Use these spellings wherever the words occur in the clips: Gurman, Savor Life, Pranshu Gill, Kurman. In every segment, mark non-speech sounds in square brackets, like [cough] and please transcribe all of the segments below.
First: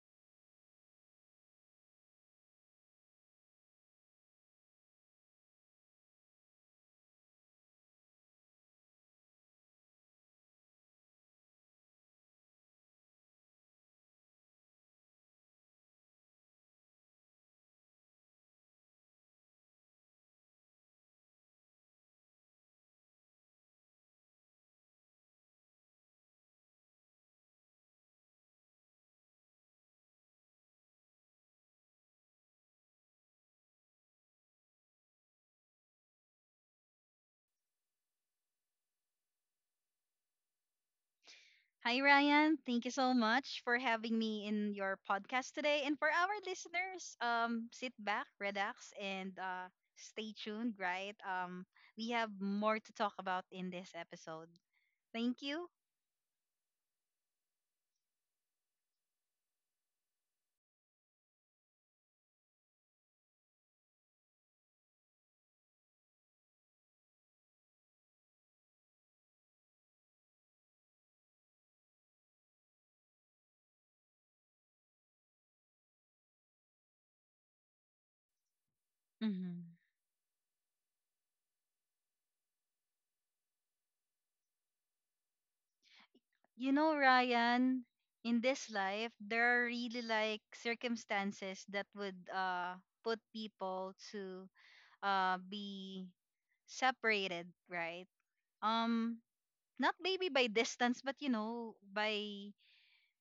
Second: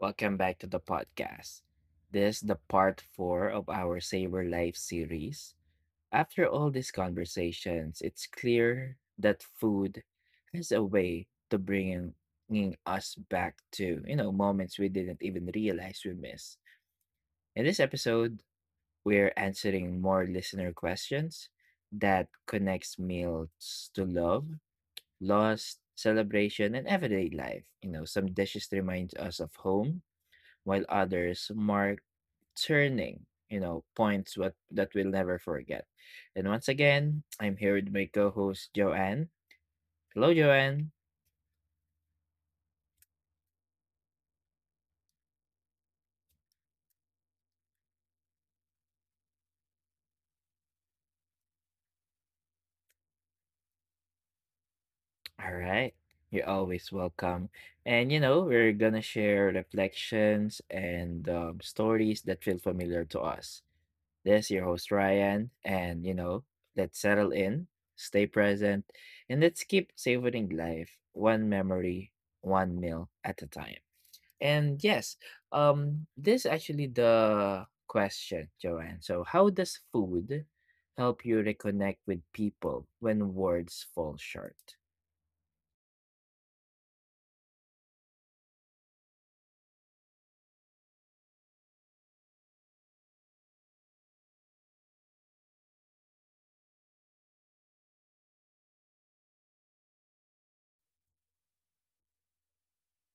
welcome back to the podcast. This is the part 4 of our Savor Life series. After all these conversations, it's clear that food has a way to bringing us back to, you know, moments we didn't even realize we missed. In this episode, we're answering more listener questions that connects meals to love, loss, celebration, and everyday life. You know, some dishes reminds us of home while others mark turning, you know, points what that we'll never forget. And once again, I'm here with my co-host Joanne. Hello, Joanne. Hi, Ryan. Thank you so much for having me in your podcast today. And for our listeners, sit back, relax, and stay tuned, right? We have more to talk about in this episode. Thank All you. right. You're always welcome. And you know, we're gonna share reflections and stories that feel familiar to us. This is your host Ryan, and you know, let's settle in, stay present, and let's keep savoring life one memory, one meal at a time. And yes, this actually the question, Joanne. So, how does hmm food help you reconnect with people when words fall short? You know, Ryan, in this life, there are really like circumstances that would put people to be separated, right? Um, not maybe by distance, but you know, by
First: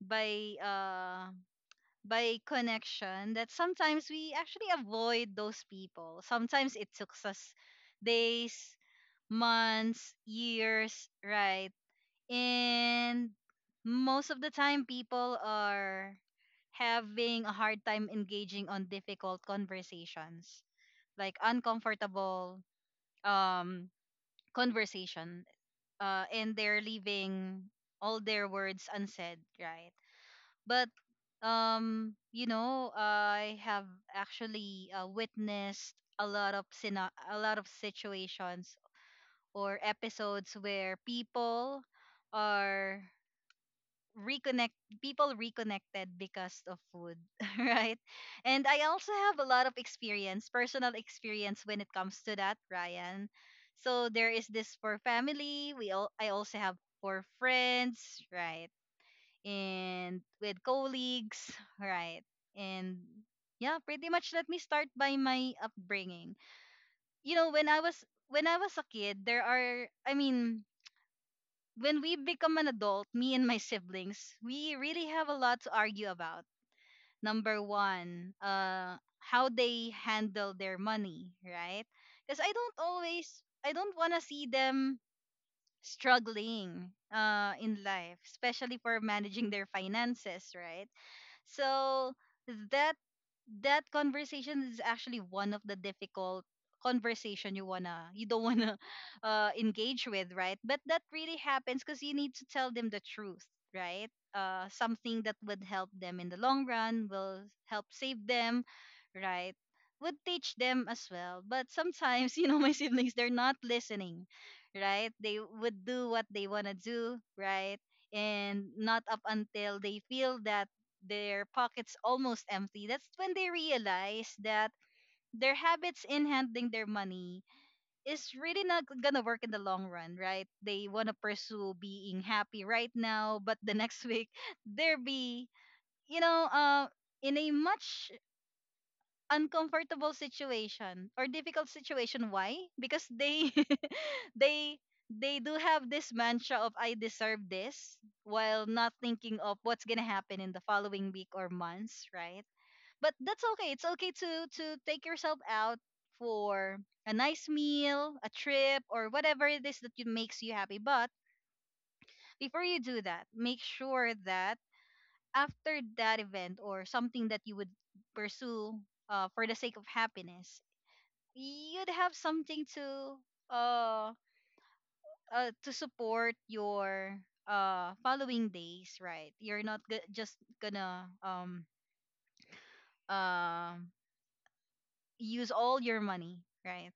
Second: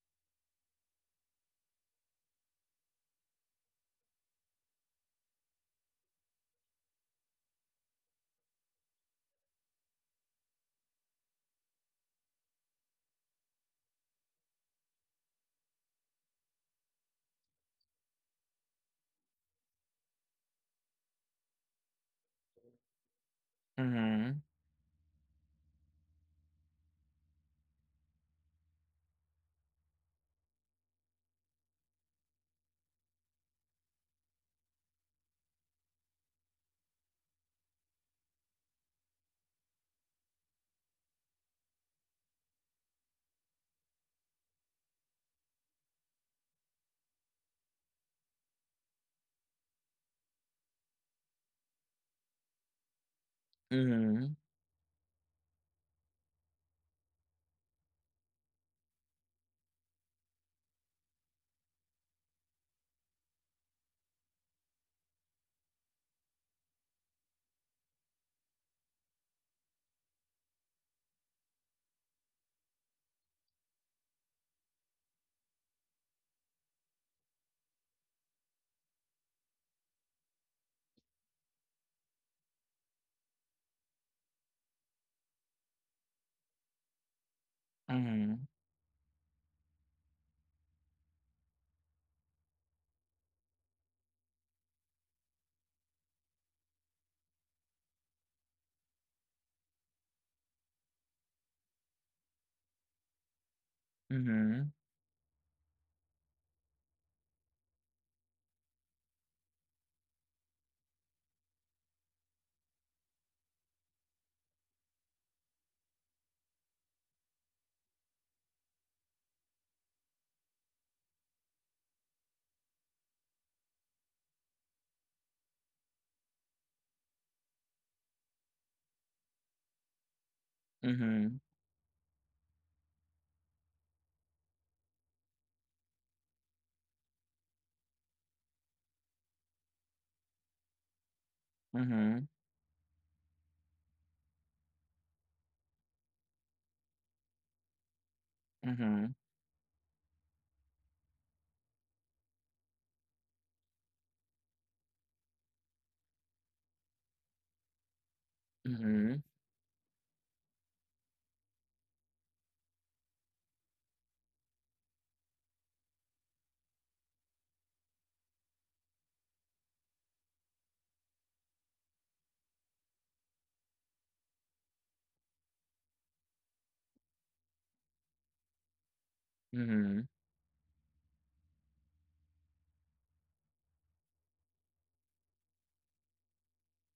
by uh by connection that sometimes we actually avoid those people. Sometimes it took us days, months, years, right? And most of the time people are having a hard time engaging on difficult conversations, like uncomfortable um Mm-hmm. conversation. And they're leaving all their words unsaid, right? But you know, I have actually witnessed a lot of a lot of situations or episodes where people are reconnected because of food [laughs] right. And I also have a lot of experience personal experience when it comes to that, Ryan. So there Mm-hmm. is this for family, we all I also have for friends, right? And with colleagues, right? And yeah, pretty much let me start by my upbringing. You know, when I was a kid, there are when we become an adult, me and my siblings, we really have a lot to argue about. Number 1, how they handle their money, right? Cuz I don't want to see them struggling in life, Mm-hmm. especially for managing their finances, right? So that that conversation is actually one of the difficult conversation you wanna you don't wanna [laughs] engage with, right? But that really happens because you need to tell them the truth, right? Something that would help them in the long run, will help save them, right? Would teach them as well. But sometimes, [laughs] you know, my siblings they're not listening, right? They would do what they wanna do, right? And not up until they feel that their pockets almost empty, that's when they realize that their habits in handling their money is really not gonna work in the long run, right? They wanna Mm-hmm. pursue being happy right now, but the [laughs] next week they'll be, you know, in a much uncomfortable situation or difficult Mm-hmm. situation. Why? Because they [laughs] they they do have this mantra of I deserve this, while not Mm-hmm. thinking of what's gonna happen in the following week or months, right? But that's okay. It's okay to take yourself out for a nice meal, a trip, or Mm-hmm. whatever it is that you, makes you happy. But before you do that, make sure that after that event or something that you would pursue for the sake of happiness, you'd have something uh, to support your following days, right? You're not Mm-hmm. Just gonna um use all your money, right?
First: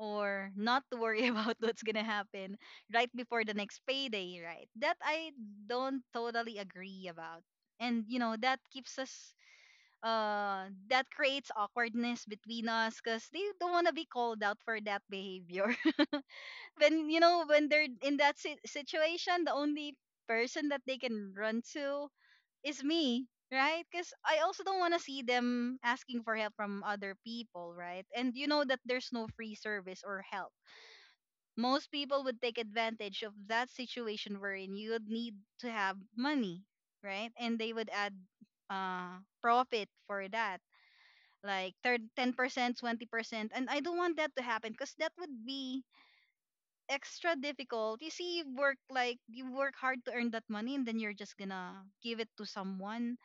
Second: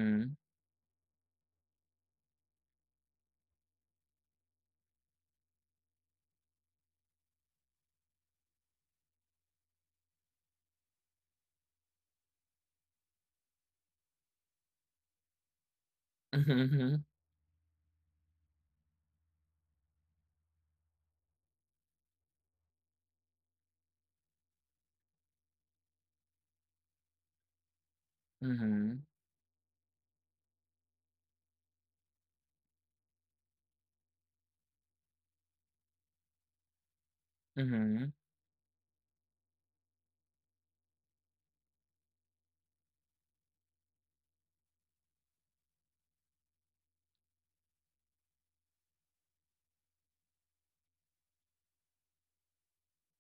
Or not to worry [laughs] about what's gonna happen right before the next payday, right? That I don't totally agree about. And you know, that keeps us that creates awkwardness between us because they don't wanna be called out for that behavior. Mm-hmm. [laughs] Mm-hmm. When [laughs] you know, when they're in that situation, the only person that they can run to is me. Right? Because I also don't want to see them asking for help from other people, right? And you know that Mm-hmm. there's no free service or help. Most people would take advantage of that situation wherein you would need to have money, right? And they would Mm-hmm. add profit for that, like 10%, 20%. And I don't want that to happen because that would be extra difficult. You see, you work like you work hard to earn that money, and then you're just gonna give it to someone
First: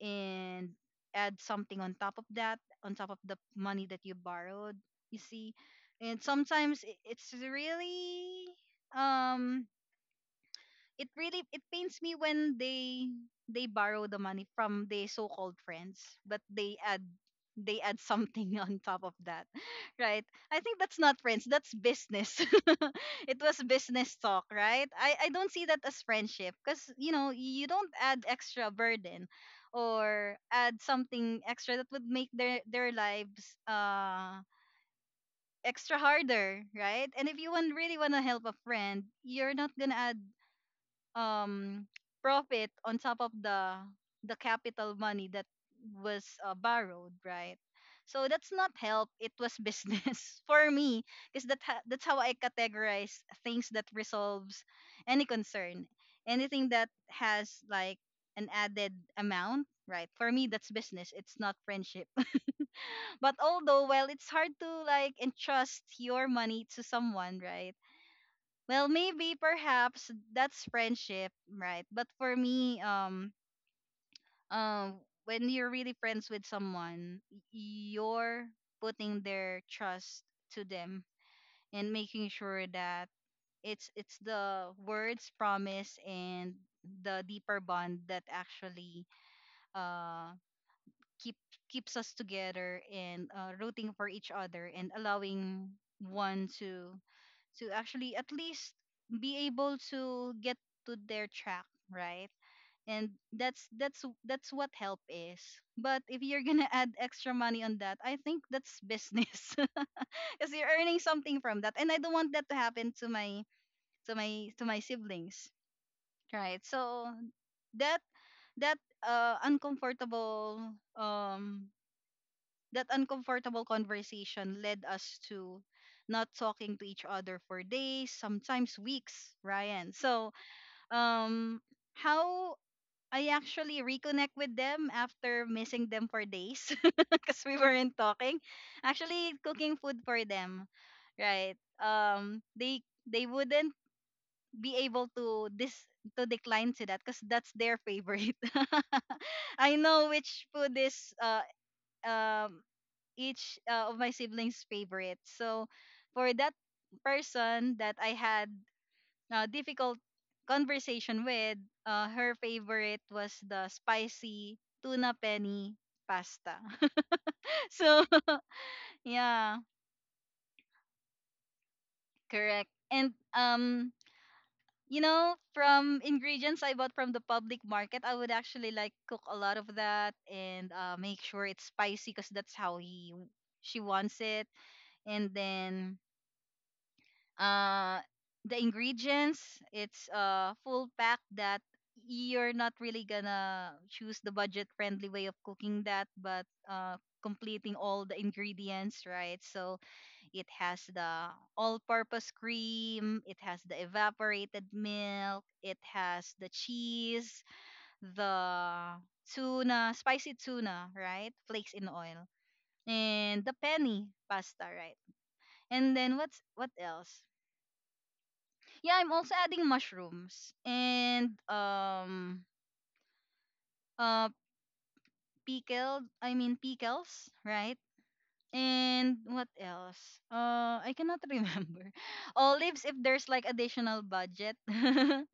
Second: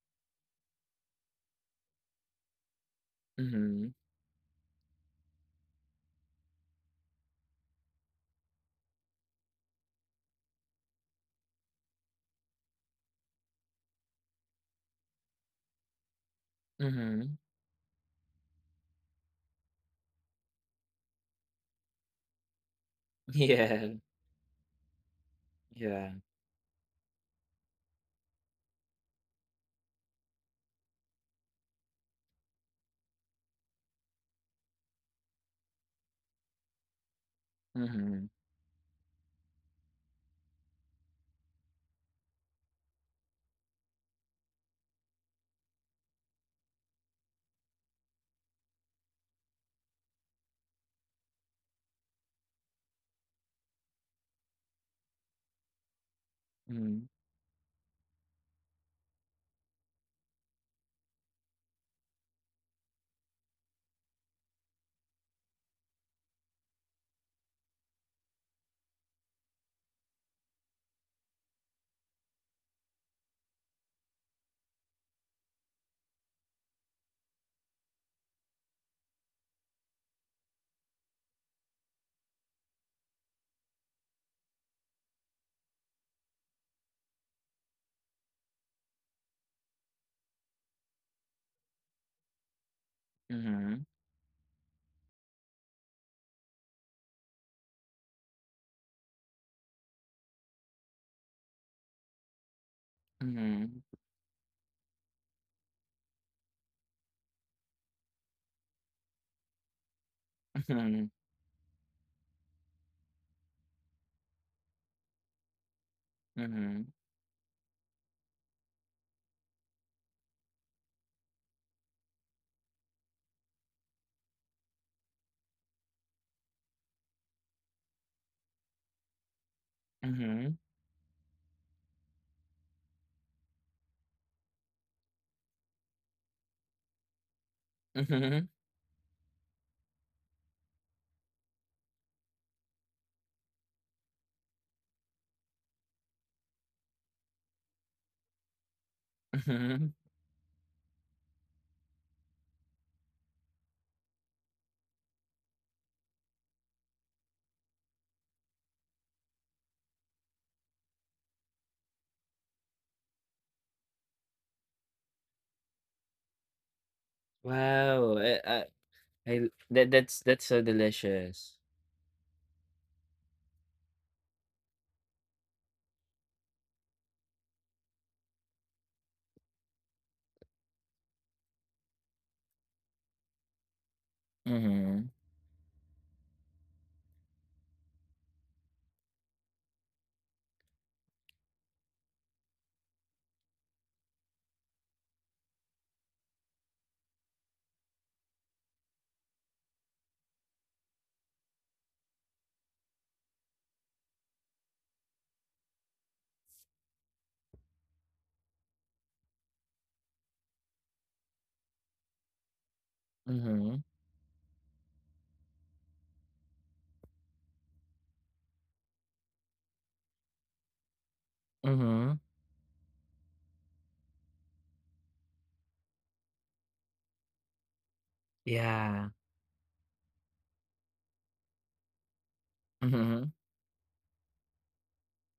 and add something on top of that, on top of the Mm-hmm. money Mm-hmm. that you borrowed, you see. And sometimes it's really um it really it pains me when they borrow the money from the so-called friends, but Mm-hmm. they add something [laughs] on top of that, right? I think that's not friends, that's business. [laughs] [laughs] It was Yeah. business talk, right? I don't see that as Yeah. friendship because you know you don't add extra burden or add something extra that would make their lives extra harder, right? And if you want really want to Mm-hmm. help a friend, you're not gonna add um profit on top of the capital money that was borrowed, right? So that's not help, it was business [laughs] for me. Because that that's how I categorize things that resolves any concern, anything that Mm-hmm. has like an added amount, right? For me, that's business, it's not friendship. [laughs] But although, well, it's hard to like entrust your money to someone, right? Well, maybe perhaps that's friendship, right? But for me, when you're really friends with someone, you're putting their trust to them and making sure that it's the words promise and the deeper bond that actually uh keep keeps us together and Mm-hmm. rooting for each other, and allowing one to actually at least be able to get to their track, right? And that's Mm-hmm. that's that's what help is. But if you're gonna [laughs] add extra money on that, I think that's business, [laughs] because you're earning [laughs] something from that. And I don't want that to happen to my to my siblings, right? Mm-hmm. So that that uncomfortable um that uncomfortable conversation led us to not talking to each other for days, sometimes weeks, Ryan. So, Mm-hmm. um, how I actually reconnect with them after missing them for days [laughs] because we weren't talking. Mhm, Actually, cooking food for them, right? They wouldn't be able to this to decline to that because that's their favorite. [laughs] I mhm. know which food is um each of my siblings' favorite. So for that person that I had a difficult conversation with, her favorite was the spicy tuna penny pasta. [laughs] So Wow, eh, ah, I yeah, that that's so delicious. correct. And you know, from ingredients I bought from the public market, I would actually like cook a lot of that and make sure it's spicy because that's how he she wants it. Mhm, And then uh the ingredients it's a full pack that you're not really gonna choose the budget friendly way of cooking that, but completing all the ingredients, right? So it has the all purpose cream, it has the evaporated milk, it has the cheese, the tuna spicy tuna, right, flakes in oil, and the mhm, penny pasta, right? And then what's what else. Yeah, I'm also adding mushrooms and mhm. Uh pickled I mean pickles, right? Yeah. And what else? I cannot [laughs] remember. Olives if Mhm, there's like additional budget. [laughs]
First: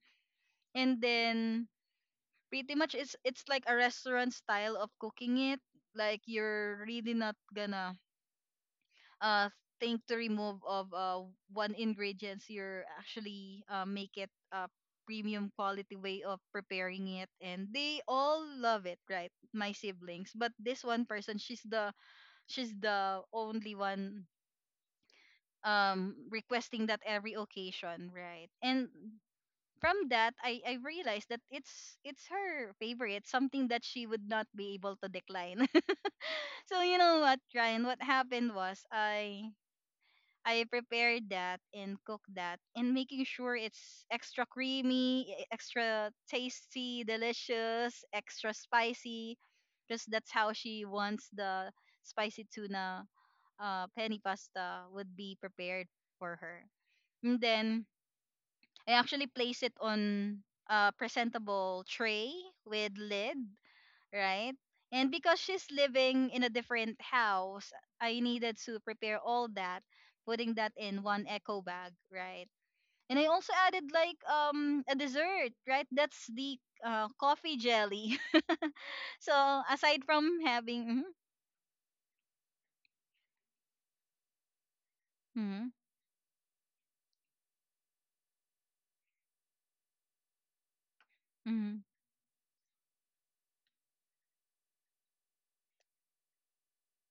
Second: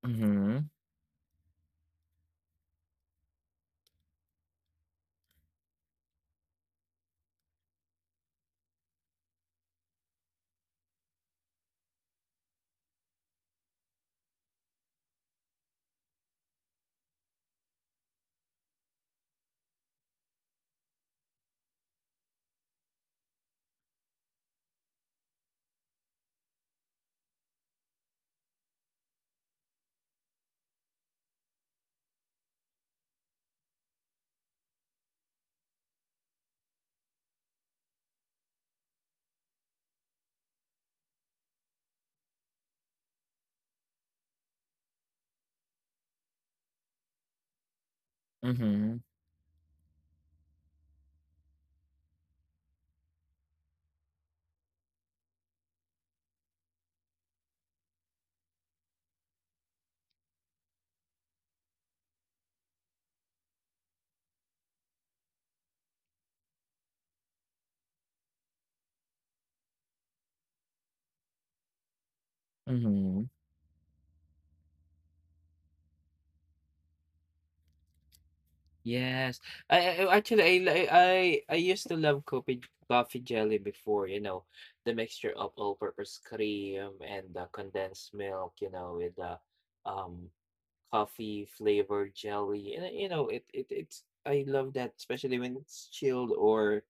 mhm, And then pretty much it's like a restaurant style of cooking it. Like you're really not gonna uh thing to remove of one ingredients, you're actually make it a premium quality way of preparing it, and they all love it, right, my siblings. But this one person, she's the only one requesting that every occasion, right? And from that I realized that it's her favorite, something that she would not be able to decline. [laughs] So you know what, Ryan, what happened was I prepare that and cook that, and making sure it's extra creamy, extra tasty, delicious, extra mhm, spicy. Because that's how she wants the spicy tuna penny pasta would be prepared for her. And then I actually place it on a presentable tray with lid, right? And because she's living in a different house, I needed to prepare all that, putting that in one eco bag, right? And I mhm. also added like a dessert, right? That's the coffee jelly. [laughs] Yes. So aside I, I from actually I li- having, I used to love coffee jelly before, you know, the mixture mm-hmm, of all-purpose cream and the condensed milk, you know, with the um coffee mm-hmm, flavored jelly. And you know, it's I love that, especially when it's chilled or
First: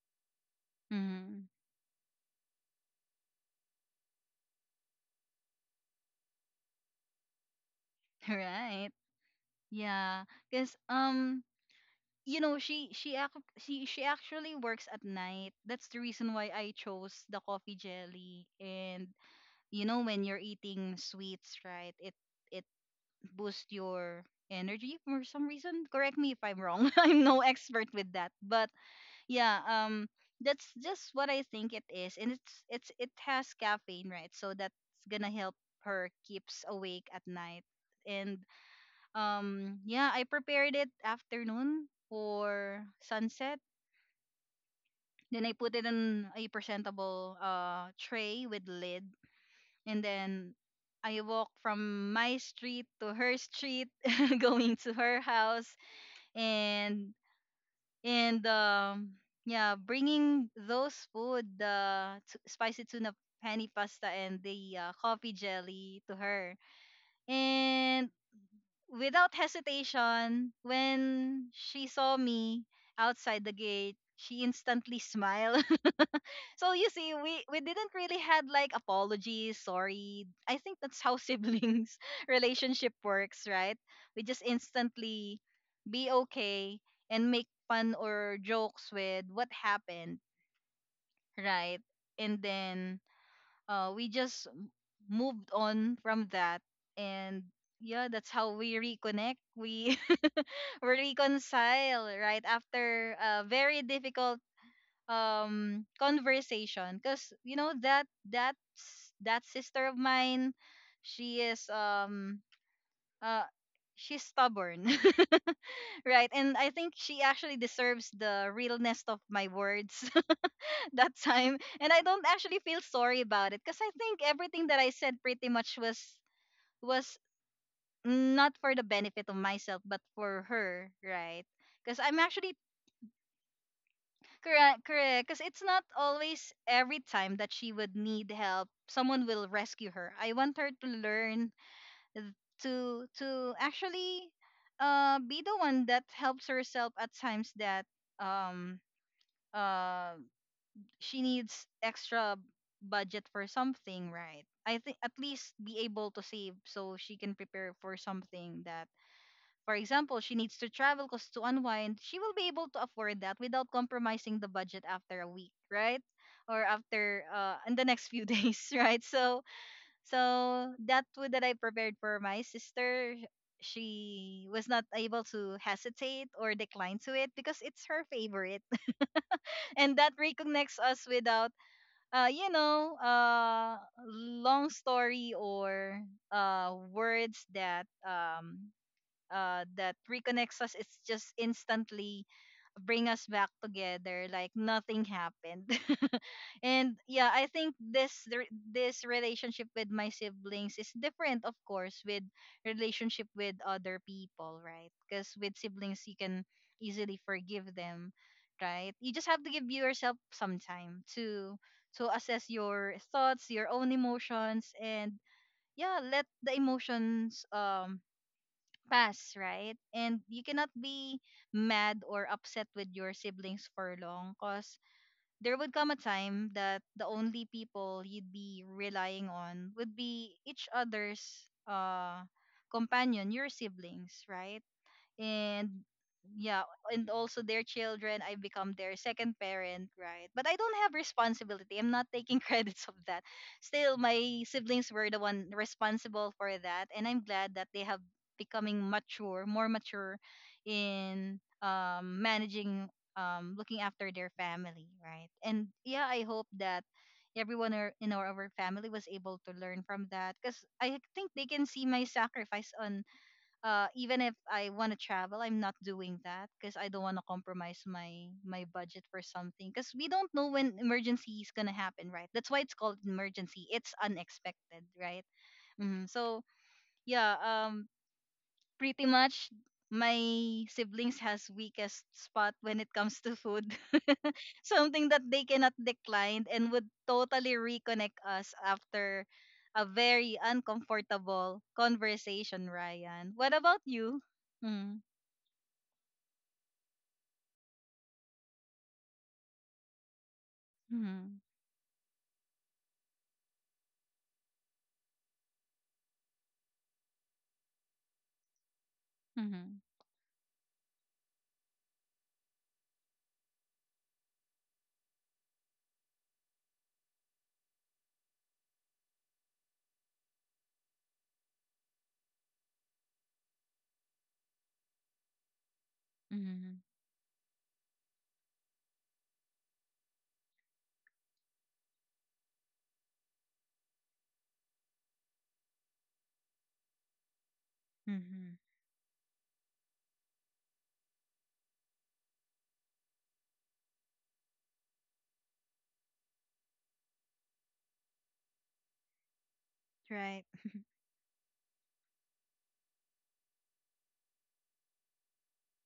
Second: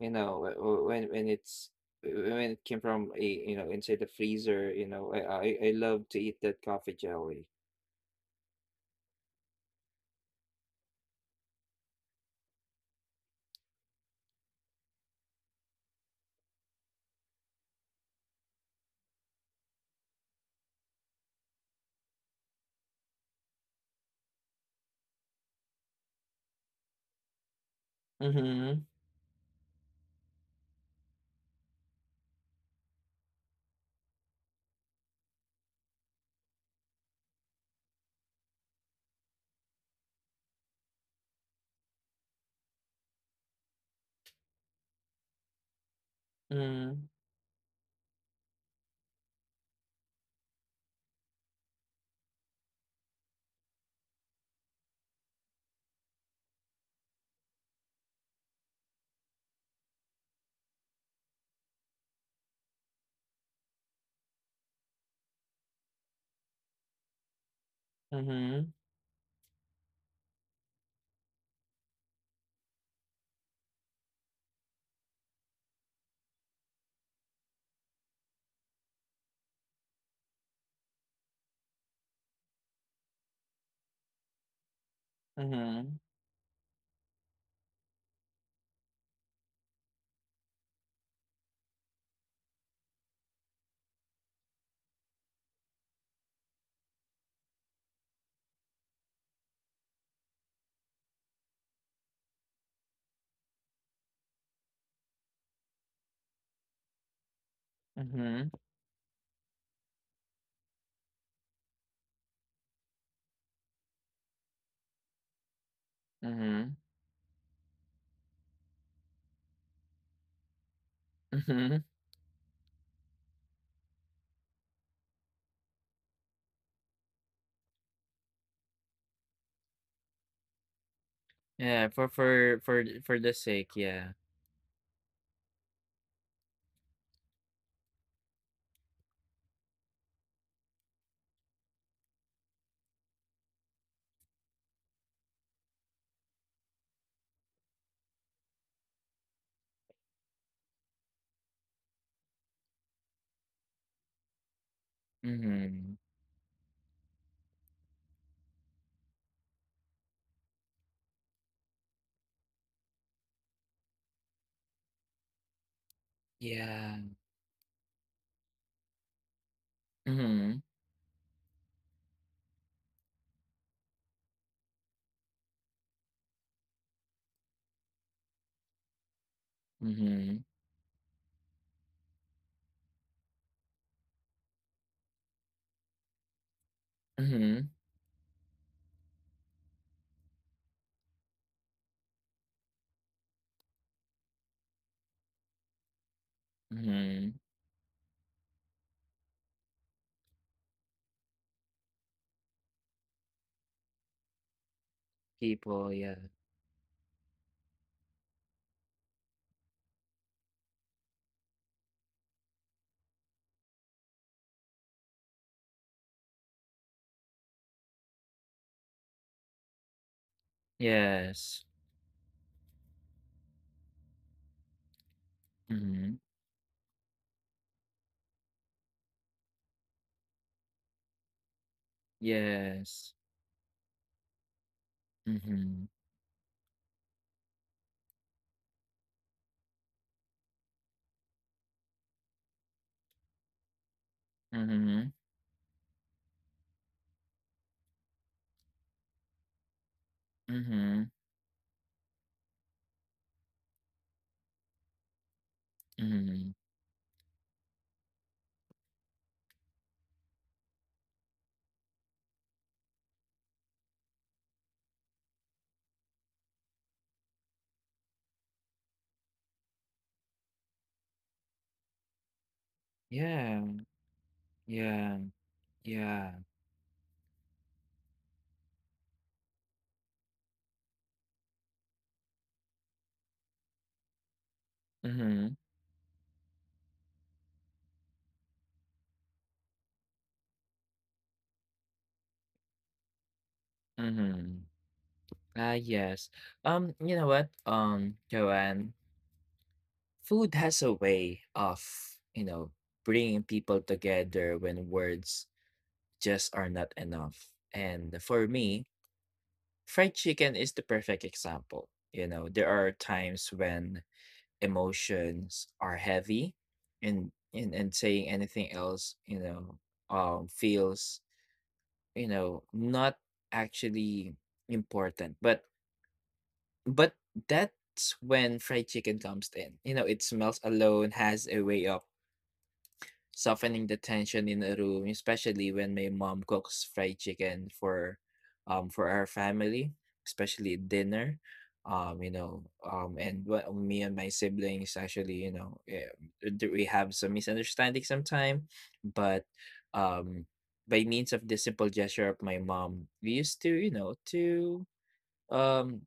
you know, when mm-hmm, it's when it came from a you know inside the freezer, you know, I love to eat that coffee jelly. [laughs] right? Yeah, because you know, she actually works at night. That's the reason why I chose the coffee jelly. And you know, when you're eating sweets, right, it it boosts your energy for some reason, correct me if I'm wrong, [laughs] I'm no expert with that, but Mm-hmm. yeah. That's just what I think it is, and it's it has caffeine, right? So that's gonna help her keeps awake at night. And yeah, I prepared it afternoon for sunset, then I put it in a Mm-hmm. presentable tray with lid, and then I walk from my street to her street, [laughs] going to her house, and and um yeah, bringing those food, the spicy tuna pani pasta and the coffee jelly to her. And Mm-hmm. without hesitation, when she saw me outside the gate, she instantly [laughs] smiled. So you see, we didn't really had like apologies, sorry. I think that's how siblings [laughs] relationship works, right? We just instantly Mm-hmm. be okay and make fun or jokes with what happened, right? And then we just moved on from that and yeah, that's how we reconnect. We [laughs] we reconcile, right? After a very difficult conversation because you know that Mhm, that sister of mine, she is uh she's stubborn. [laughs] Right, and mhm, I think she actually deserves the realness of my words [laughs] that time, mhm. and I don't actually feel sorry about it because I think everything that I said pretty much was not for the benefit of myself but for her, right? Yeah, Because I'm actually— for the sake, yeah. Correct, correct. Because it's not always every time that she would need help, someone will rescue her. I want her to learn th- to actually be the one that helps herself at times that um uh she needs extra budget for something, right? I think at least be Mhm. able to save so she can prepare for something that, for example, she needs to travel because, to unwind, she will be able to afford that without compromising the budget after a week, right? Or Yeah. after in the next few [laughs] days, right? So Mhm, so that food that I prepared for my sister, she was not able to hesitate or decline to it because it's her favorite, [laughs] and that mhm, reconnects us without uh, you know, uh, long story or words mhm, that that reconnects us. It's just instantly bring us back together like nothing happened. [laughs] And mhm. yeah, I think this relationship with my siblings is different, of course, with relationship with other people, right? Because with People, yeah. siblings, you can easily forgive them, right? You just have to give yourself some time to assess your thoughts, your own emotions, and yeah, let the emotions pass, right? And you cannot be Yes. mad or upset with your siblings for long because there would come a Mhm. time that the only people you'd be relying on would be each other's Yes. companion, your siblings, right? Mhm. And yeah, and also their children, I become their second parent, right? But I don't have responsibility, I'm not taking [laughs] credits of that. Still, my siblings Mhm, were the one responsible for that, and I'm glad that they have becoming mature, more mature mhm, in managing, looking after their family, right? And yeah, I mhm. hope that everyone in our family was able to learn from that, because I think they can see my sacrifice on even if I want to travel, I'm not doing that because I don't want to compromise my budget for something, because we don't know when emergency is gonna happen, right? That's why it's called Yeah, emergency. It's unexpected, yeah, right? Yeah. So yeah, pretty much my siblings has weakest spot when it comes to food, [laughs] something that Mhm, they cannot decline and would totally reconnect us after a very uncomfortable conversation. Ryan, what about you? mhm. Mm. Ah, yes. You know what, Joanne? Food has a way Mhm. of, you know, bringing people together when words just are not enough. And for me, Mhm. fried chicken is the perfect example. You know, there are times when emotions are heavy and and saying anything else, you know, feels, you know, not actually important. Mhm. But that's when fried chicken comes in. You know, it smells alone, has a way of softening the tension in a room, especially when my mom cooks fried chicken Mhm. For our family, especially dinner. You know, and what me and my siblings actually, you know, do we have some misunderstanding sometime, but um, Right. by means of the simple gesture of my mom, we used to, you know, um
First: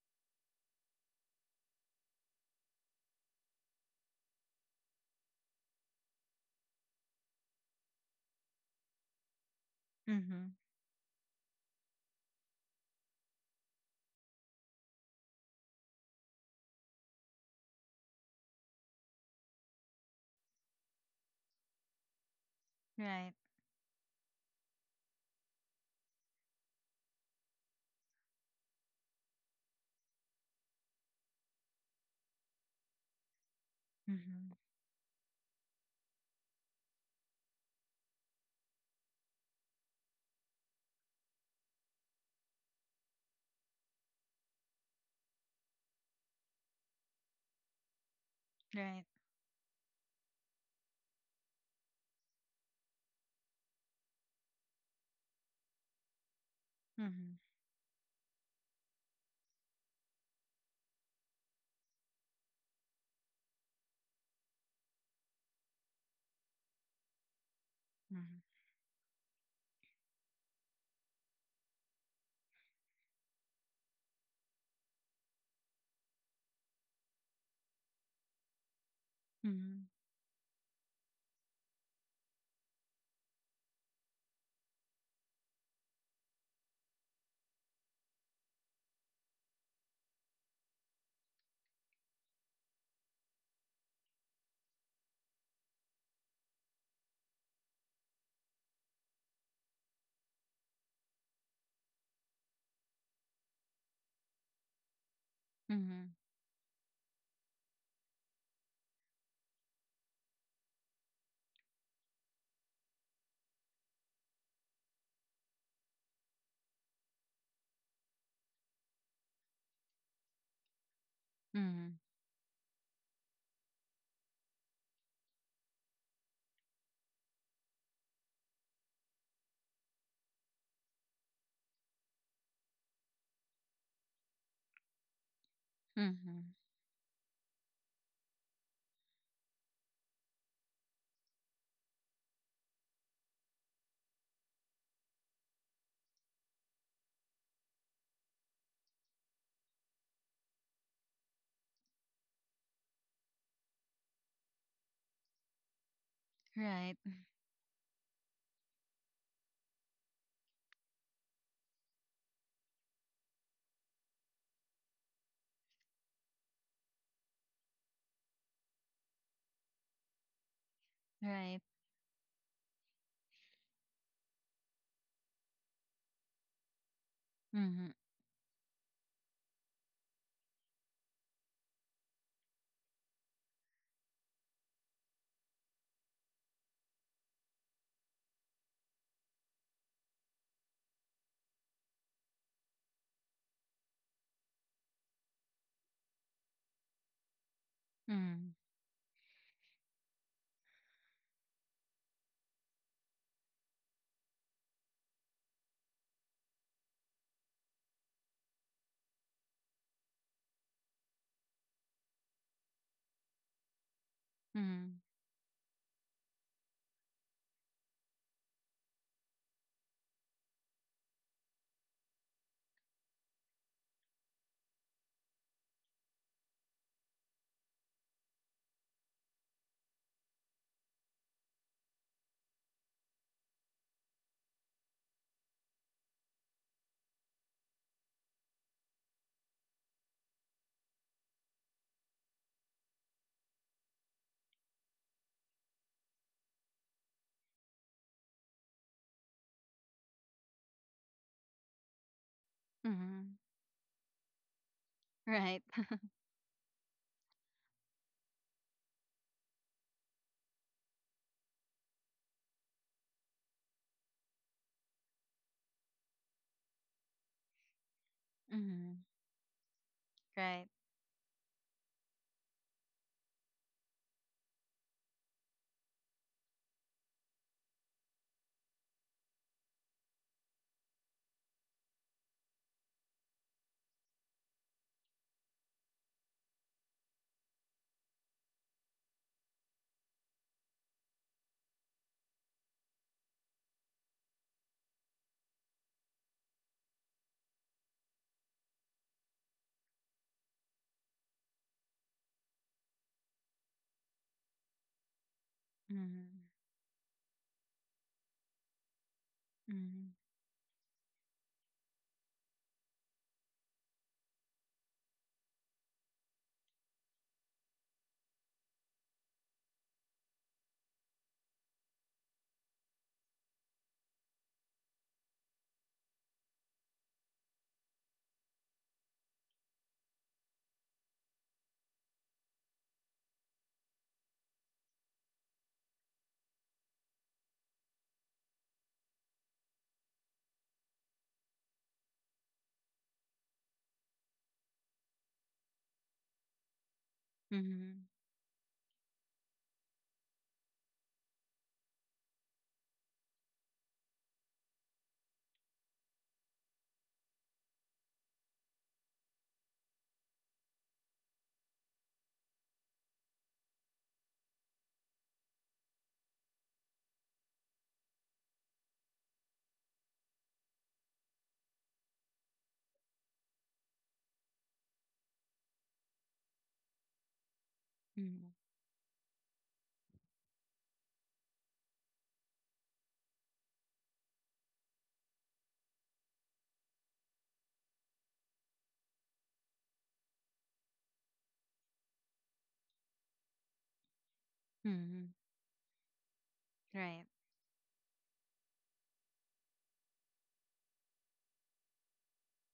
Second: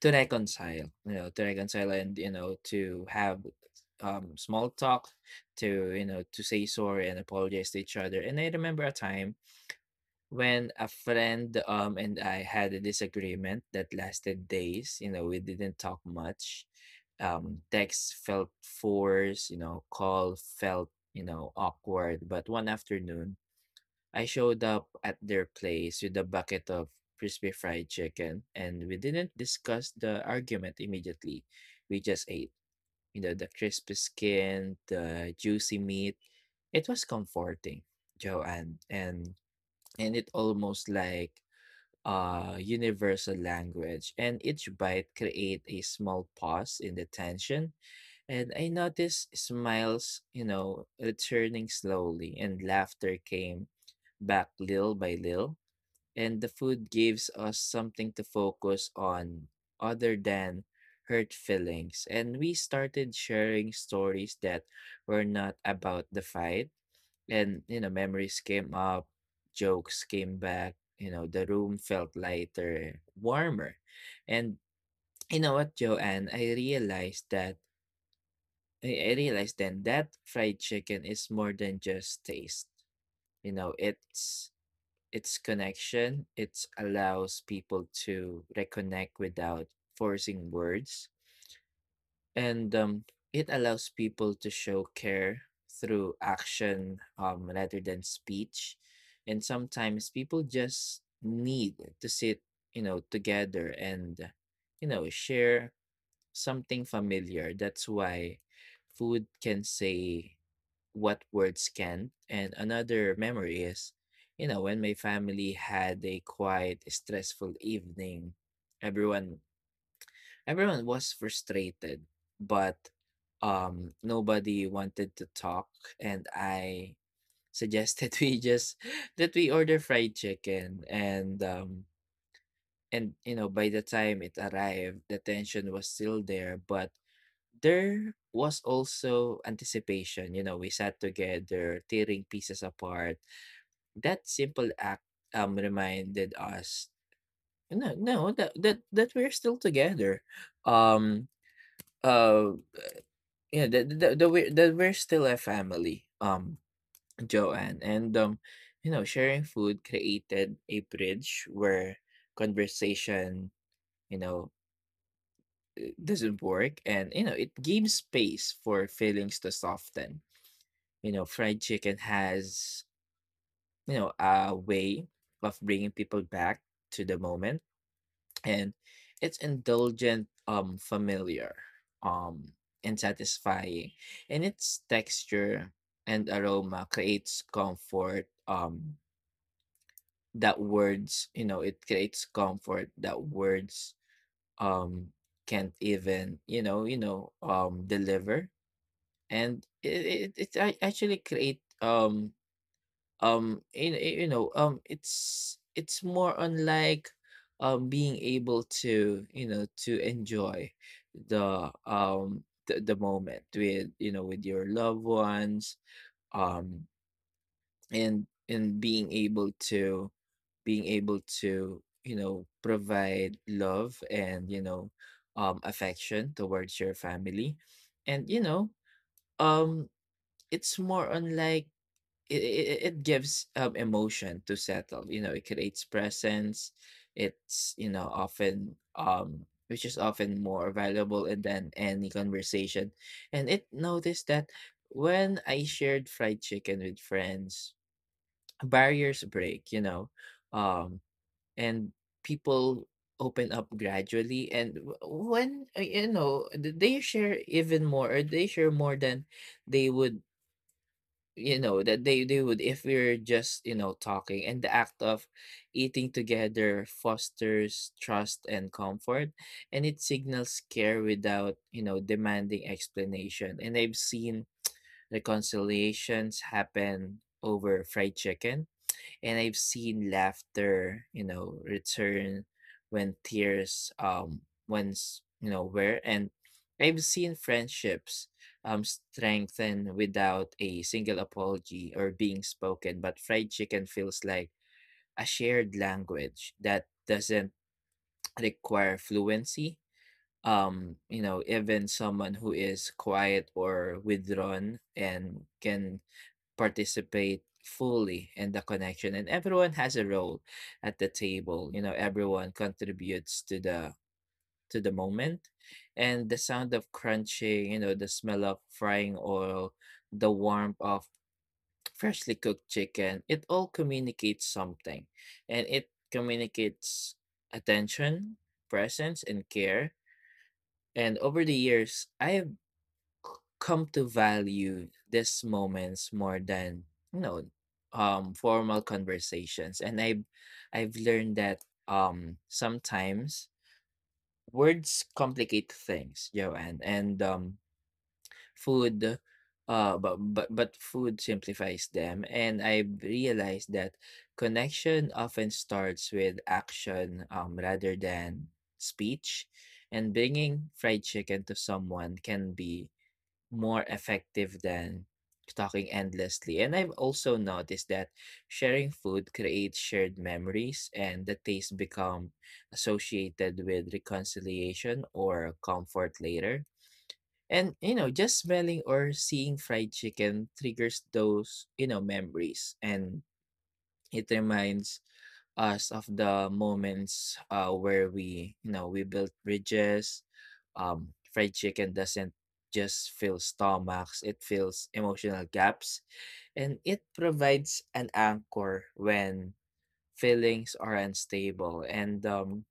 to reconcile, you know, to reconcile and, you know, to have, small talk, to, you know, to say sorry and apologize to each other. And I remember a time Mhm. when a friend, and I had a disagreement that lasted days, you know, we didn't talk much. Text felt forced, you know, call felt, you know, awkward. But one Right. afternoon, I showed up at their place with a bucket of crispy fried chicken, and we didn't discuss the argument immediately. We just ate. You know, the crispy Mhm. skin, the juicy meat. It was comforting, Joanne, and it almost like a universal language, and each bite create a small pause in the tension, and I Right. noticed smiles, you know, returning slowly, and laughter came back little by little. And the food gives Mhm. us something to focus on other than hurt feelings. And we started sharing stories that were not about the fight. And, you know, memories Mhm. came up, jokes came back, you know, the room felt lighter, warmer. And you know what, Joanne, I realized then Mhm. that fried chicken is more than just taste. You know, it's connection. It allows people to reconnect without forcing words, and it allows people to show care through action rather than speech. And sometimes people just need to sit, you know, together and you know share Mhm. something familiar. That's why food can say what words can't. And another memory is, you know, when my family had a quiet, stressful evening, everyone everyone was Mhm. frustrated, but nobody wanted to talk and I suggested [laughs] we just that we order fried chicken, and you know by the time it arrived the tension was still there, Mhm. but there was also anticipation. You know, we sat together, tearing pieces apart. That simple act reminded us, no, no, that we're still together. Um, uh, yeah, that that, that we that we're still a family. Right. Joanne, and you know, sharing food created a bridge where conversation, you know, doesn't work, and you know, it gives space for feelings to soften. You know, Right. fried chicken has, you know, a way of bringing people back to the moment, Mhm. and it's indulgent, familiar, um, and satisfying. And its texture and aroma creates comfort, that words, you know, it creates comfort that words, um, can't even, you know, deliver. Mhm. And it actually create you, you know it's more on like being able to you know to enjoy the moment with you know with your Mhm. loved ones, um, and being able to you know provide love and you know affection towards your family, and you know um it's more on like it gives emotion to settle. You know, it creates presence. It's you know often which is often more valuable and than any conversation. And it noticed that when I shared fried chicken with friends, barriers break. You know, um, and people Mhm. open up gradually, and w- Right. when [laughs] you know they share even more, or they share more than they would you know that they would if we're just you know talking, and the act of eating together fosters trust and Mhm. comfort, and it signals Right. care without you know demanding explanation. And I've seen reconciliations happen over fried chicken, and I've seen laughter, you know, return when tears once you know were, and I've seen friendships strengthen without a single apology or being spoken, but fried chicken feels like a shared language that doesn't [tsk] require fluency. You know, even someone who is quiet or withdrawn and can Mhm. participate fully in the connection, and everyone has a Mhm. role at the table, you know everyone contributes to the moment, and the sound of crunching, you know the smell of frying oil, the warmth of freshly cooked chicken, it all communicates something. And it communicates attention, presence, and care. And over the years I c- come to value these moments more than, you know, formal conversations. And I've learned that sometimes words complicate things, Joanne, and um, Mhm. food but food simplifies them. And I realized that connection often starts with action, rather than speech, and bringing fried chicken to someone can be more effective than talking endlessly. And I've also noticed that sharing food creates shared memories, and the taste become associated with reconciliation or comfort later. And you know, just Mhm. smelling or seeing fried chicken triggers those, you know, memories. And it reminds us of the moments where we, you know, we built bridges. Fried chicken doesn't just fill stomachs, it fills Mhm. emotional gaps. And it Right. provides an anchor when feelings are unstable. And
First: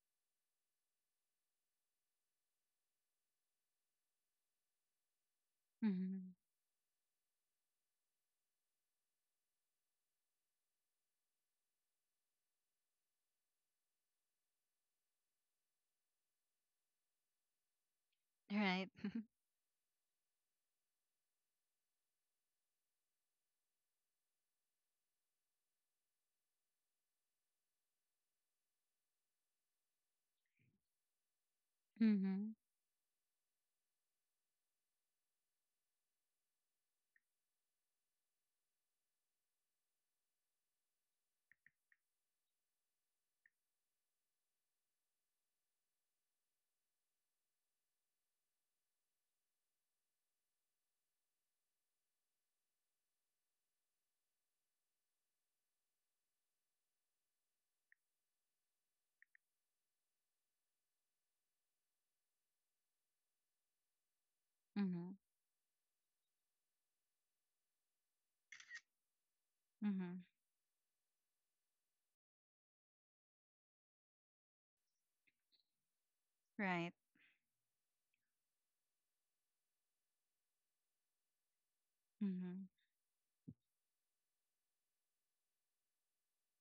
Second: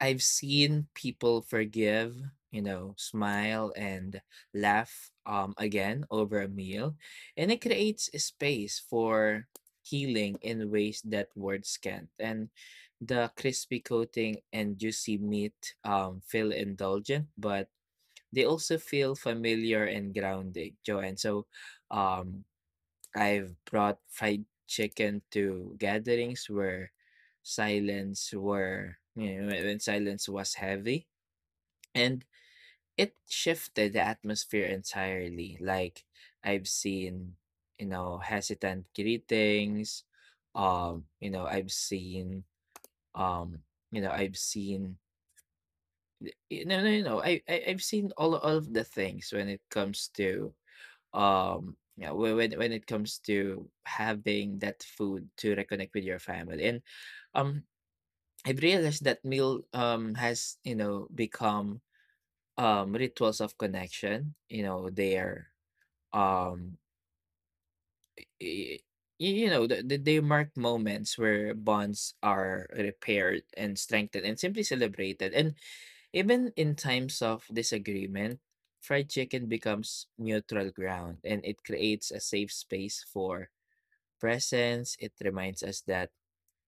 I've seen people forgive, you know, smile and laugh, again Mhm. over a meal, and it creates a space for healing in ways that words can't. And the crispy coating and juicy meat, feel indulgent, but they also Right. feel [laughs] familiar and grounding, Joanne. So, um, I've brought fried chicken to gatherings where silence were you know, when silence was heavy, and Mhm. it shifted the atmosphere entirely. Like I've seen, you know, hesitant greetings. You know, I've seen, um, you know, I've seen you know, no, no, no. I've seen all of the things when it comes to yeah when it comes to having that food to reconnect with your family. And um I've realized that meal has you know become rituals of connection, you know they Mhm. are, um y- y- you know they Mhm. mark moments where bonds are repaired and strengthened and simply celebrated. And even in Right. times of disagreement fried chicken becomes neutral ground, and it creates a safe Mhm. space for presence. It reminds us that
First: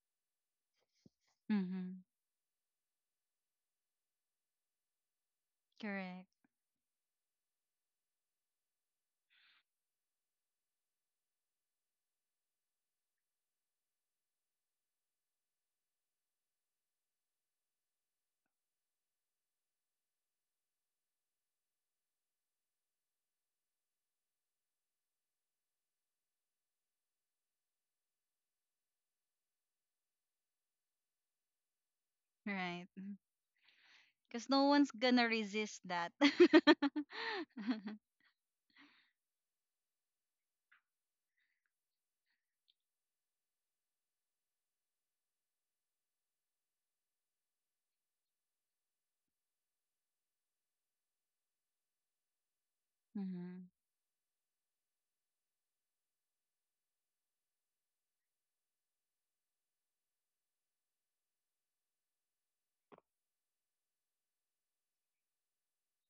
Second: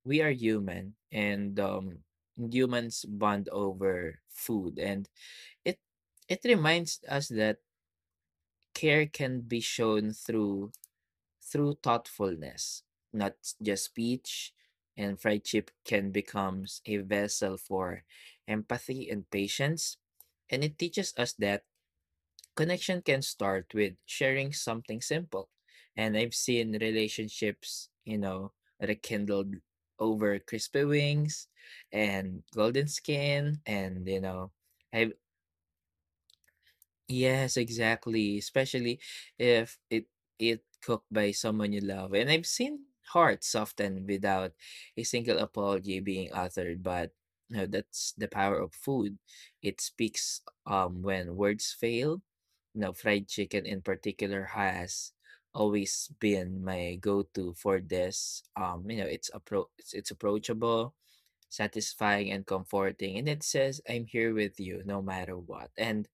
we are human, and Mhm. humans bond over food. And it Correct. it reminds us that care can be shown through thoughtfulness, not just speech. And friendship can becomes a vessel for empathy and patience. And it teaches us that connection can start with sharing something simple. And I've seen relationships, you know, rekindled over crispy wings and golden Right. skin. And, you know, Because no one's I gonna resist that. Yes, [laughs] exactly, especially if it cooked by someone you love. And I've seen hearts soften without a single apology being uttered, but you know, that's the power of food. It speaks when words fail. You know, fried chicken Mhm. in particular has always been my go-to for this. It's approachable, satisfying, and comforting, and it says I'm here with you no matter what. And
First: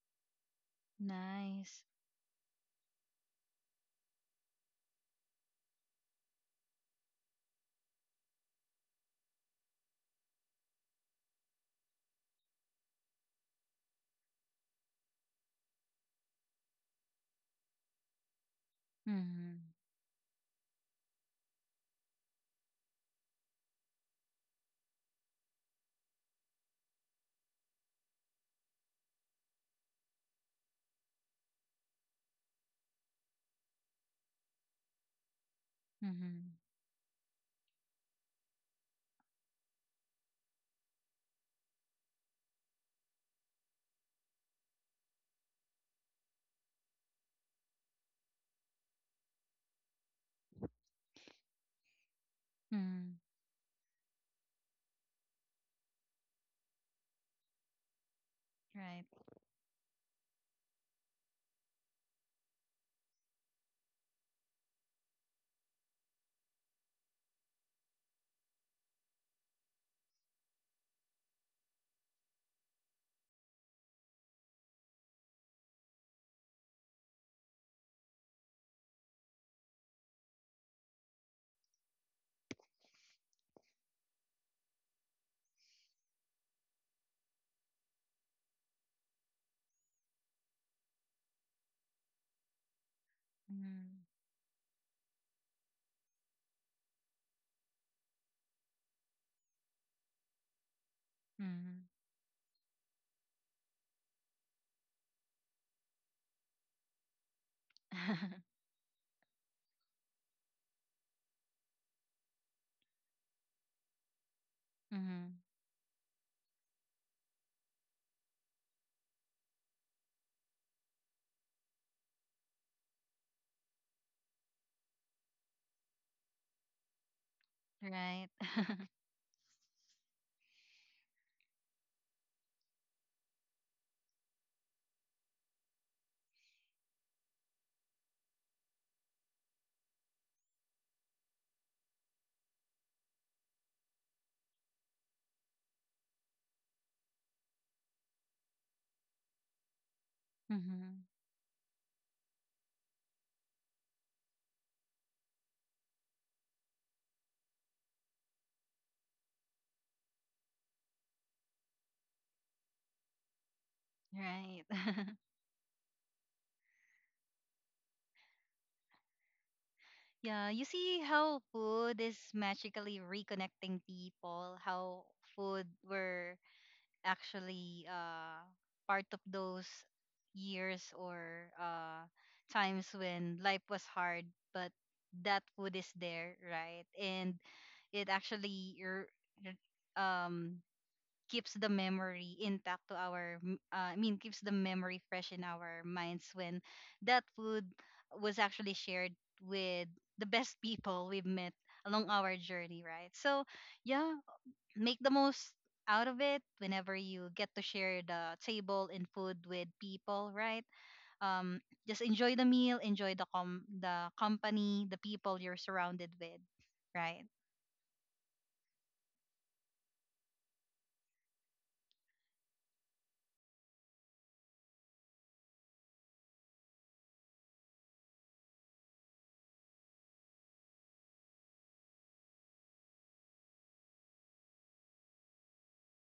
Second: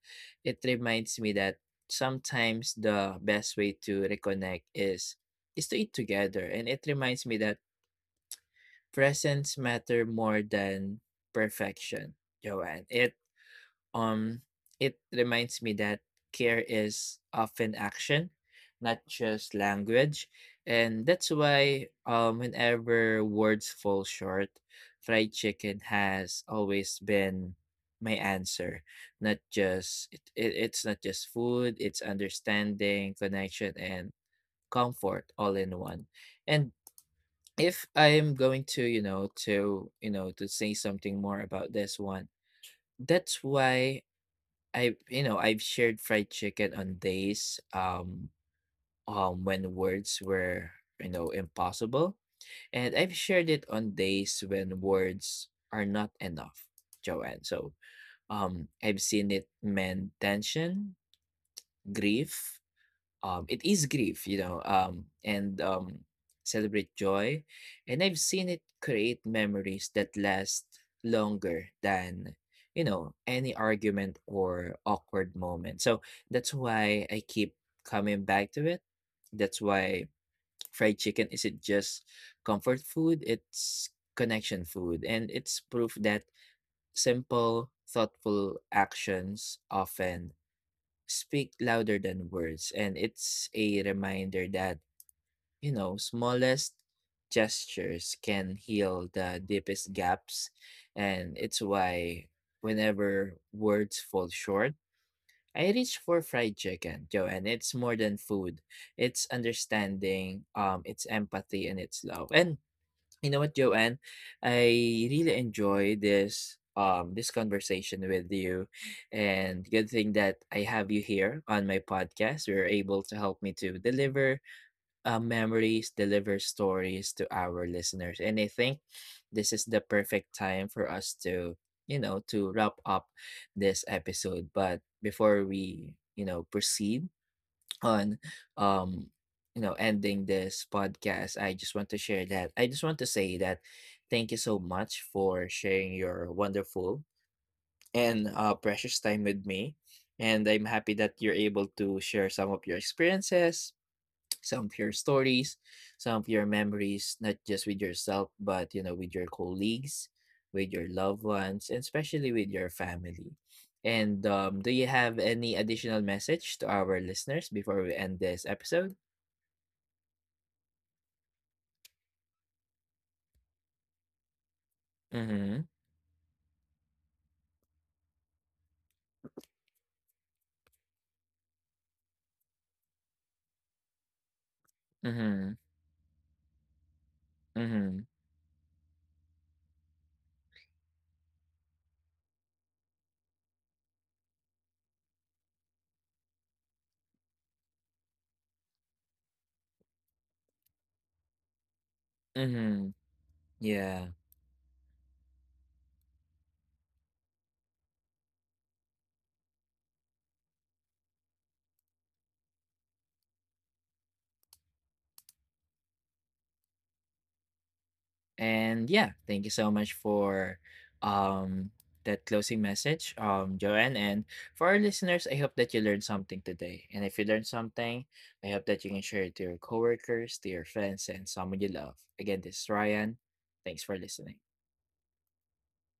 it reminds me that Nice. sometimes the best way to reconnect is to eat together. And it reminds me that presence matter more than perfection, Joanne. Um it reminds me that care is often action, not just Mhm. language. And that's why, whenever words fall short, fried chicken has always been my answer. Not just it, it, it's not just food, it's understanding, connection, and comfort all in one. Mhm. And if I'm going to, to, to say something more about this one, that's why I, you know, I've shared fried chicken on days when words were, you know, impossible. And I've Mhm. shared it on days when words are not enough, Joanne. So I've Right. seen it mend tension, grief, it is grief, you know, and celebrate joy. And I've seen it create memories that last longer than, you know, any argument or awkward moment. So that's why I keep coming back to it. That's why fried chicken isn't just comfort food, it's connection food. And it's proof that simple, thoughtful actions often speak louder than words. And it's a Mhm. reminder that, you know, smallest gestures can heal the deepest gaps. And it's Mhm. why whenever words fall short, I reach for fried chicken, Joe, and it's more than food. It's understanding, it's empathy, and it's love. And you know what, Joanne? I really Mhm. [laughs] enjoy this this conversation with you. And good thing that I have you here on my podcast. You're able to help me to deliver memories, deliver stories to our listeners. Right. And I think [laughs] this is the perfect time for us to, you know, to wrap up this episode. But before we, you know, proceed, on um you know, ending this podcast, I just want to share that I just want to say that thank you so much for sharing your wonderful and precious time with me, and I'm happy Mhm. that you're able to share some of your experiences, some of your stories, some of your memories, not just with yourself, but you know, with your colleagues, with your loved ones, and especially with your family. And Right. Do you [laughs] have any additional message to our listeners before we end this episode? Yeah, you see how food is magically reconnecting people, how Mm-hmm. food were actually part of those years or times when life was hard, but that Mm-hmm. food is there, right? And Mm-hmm. it actually er, um keeps the memory intact to our I mean, keeps the memory fresh in our minds when that food was actually shared with the best people we've met along our journey, Mm-hmm. right? So Yeah. yeah, make the most out of it whenever you get to share the table and food with people, right? um just enjoy the meal, enjoy the company, the people you're surrounded with, right? And yeah, thank you so much for um that closing message, Joanne. And for our listeners, I hope that you learned something today. And if you learned something, I hope that you can share it to your coworkers, to your friends, and someone you love. Again, this is Ryan. Thanks for listening.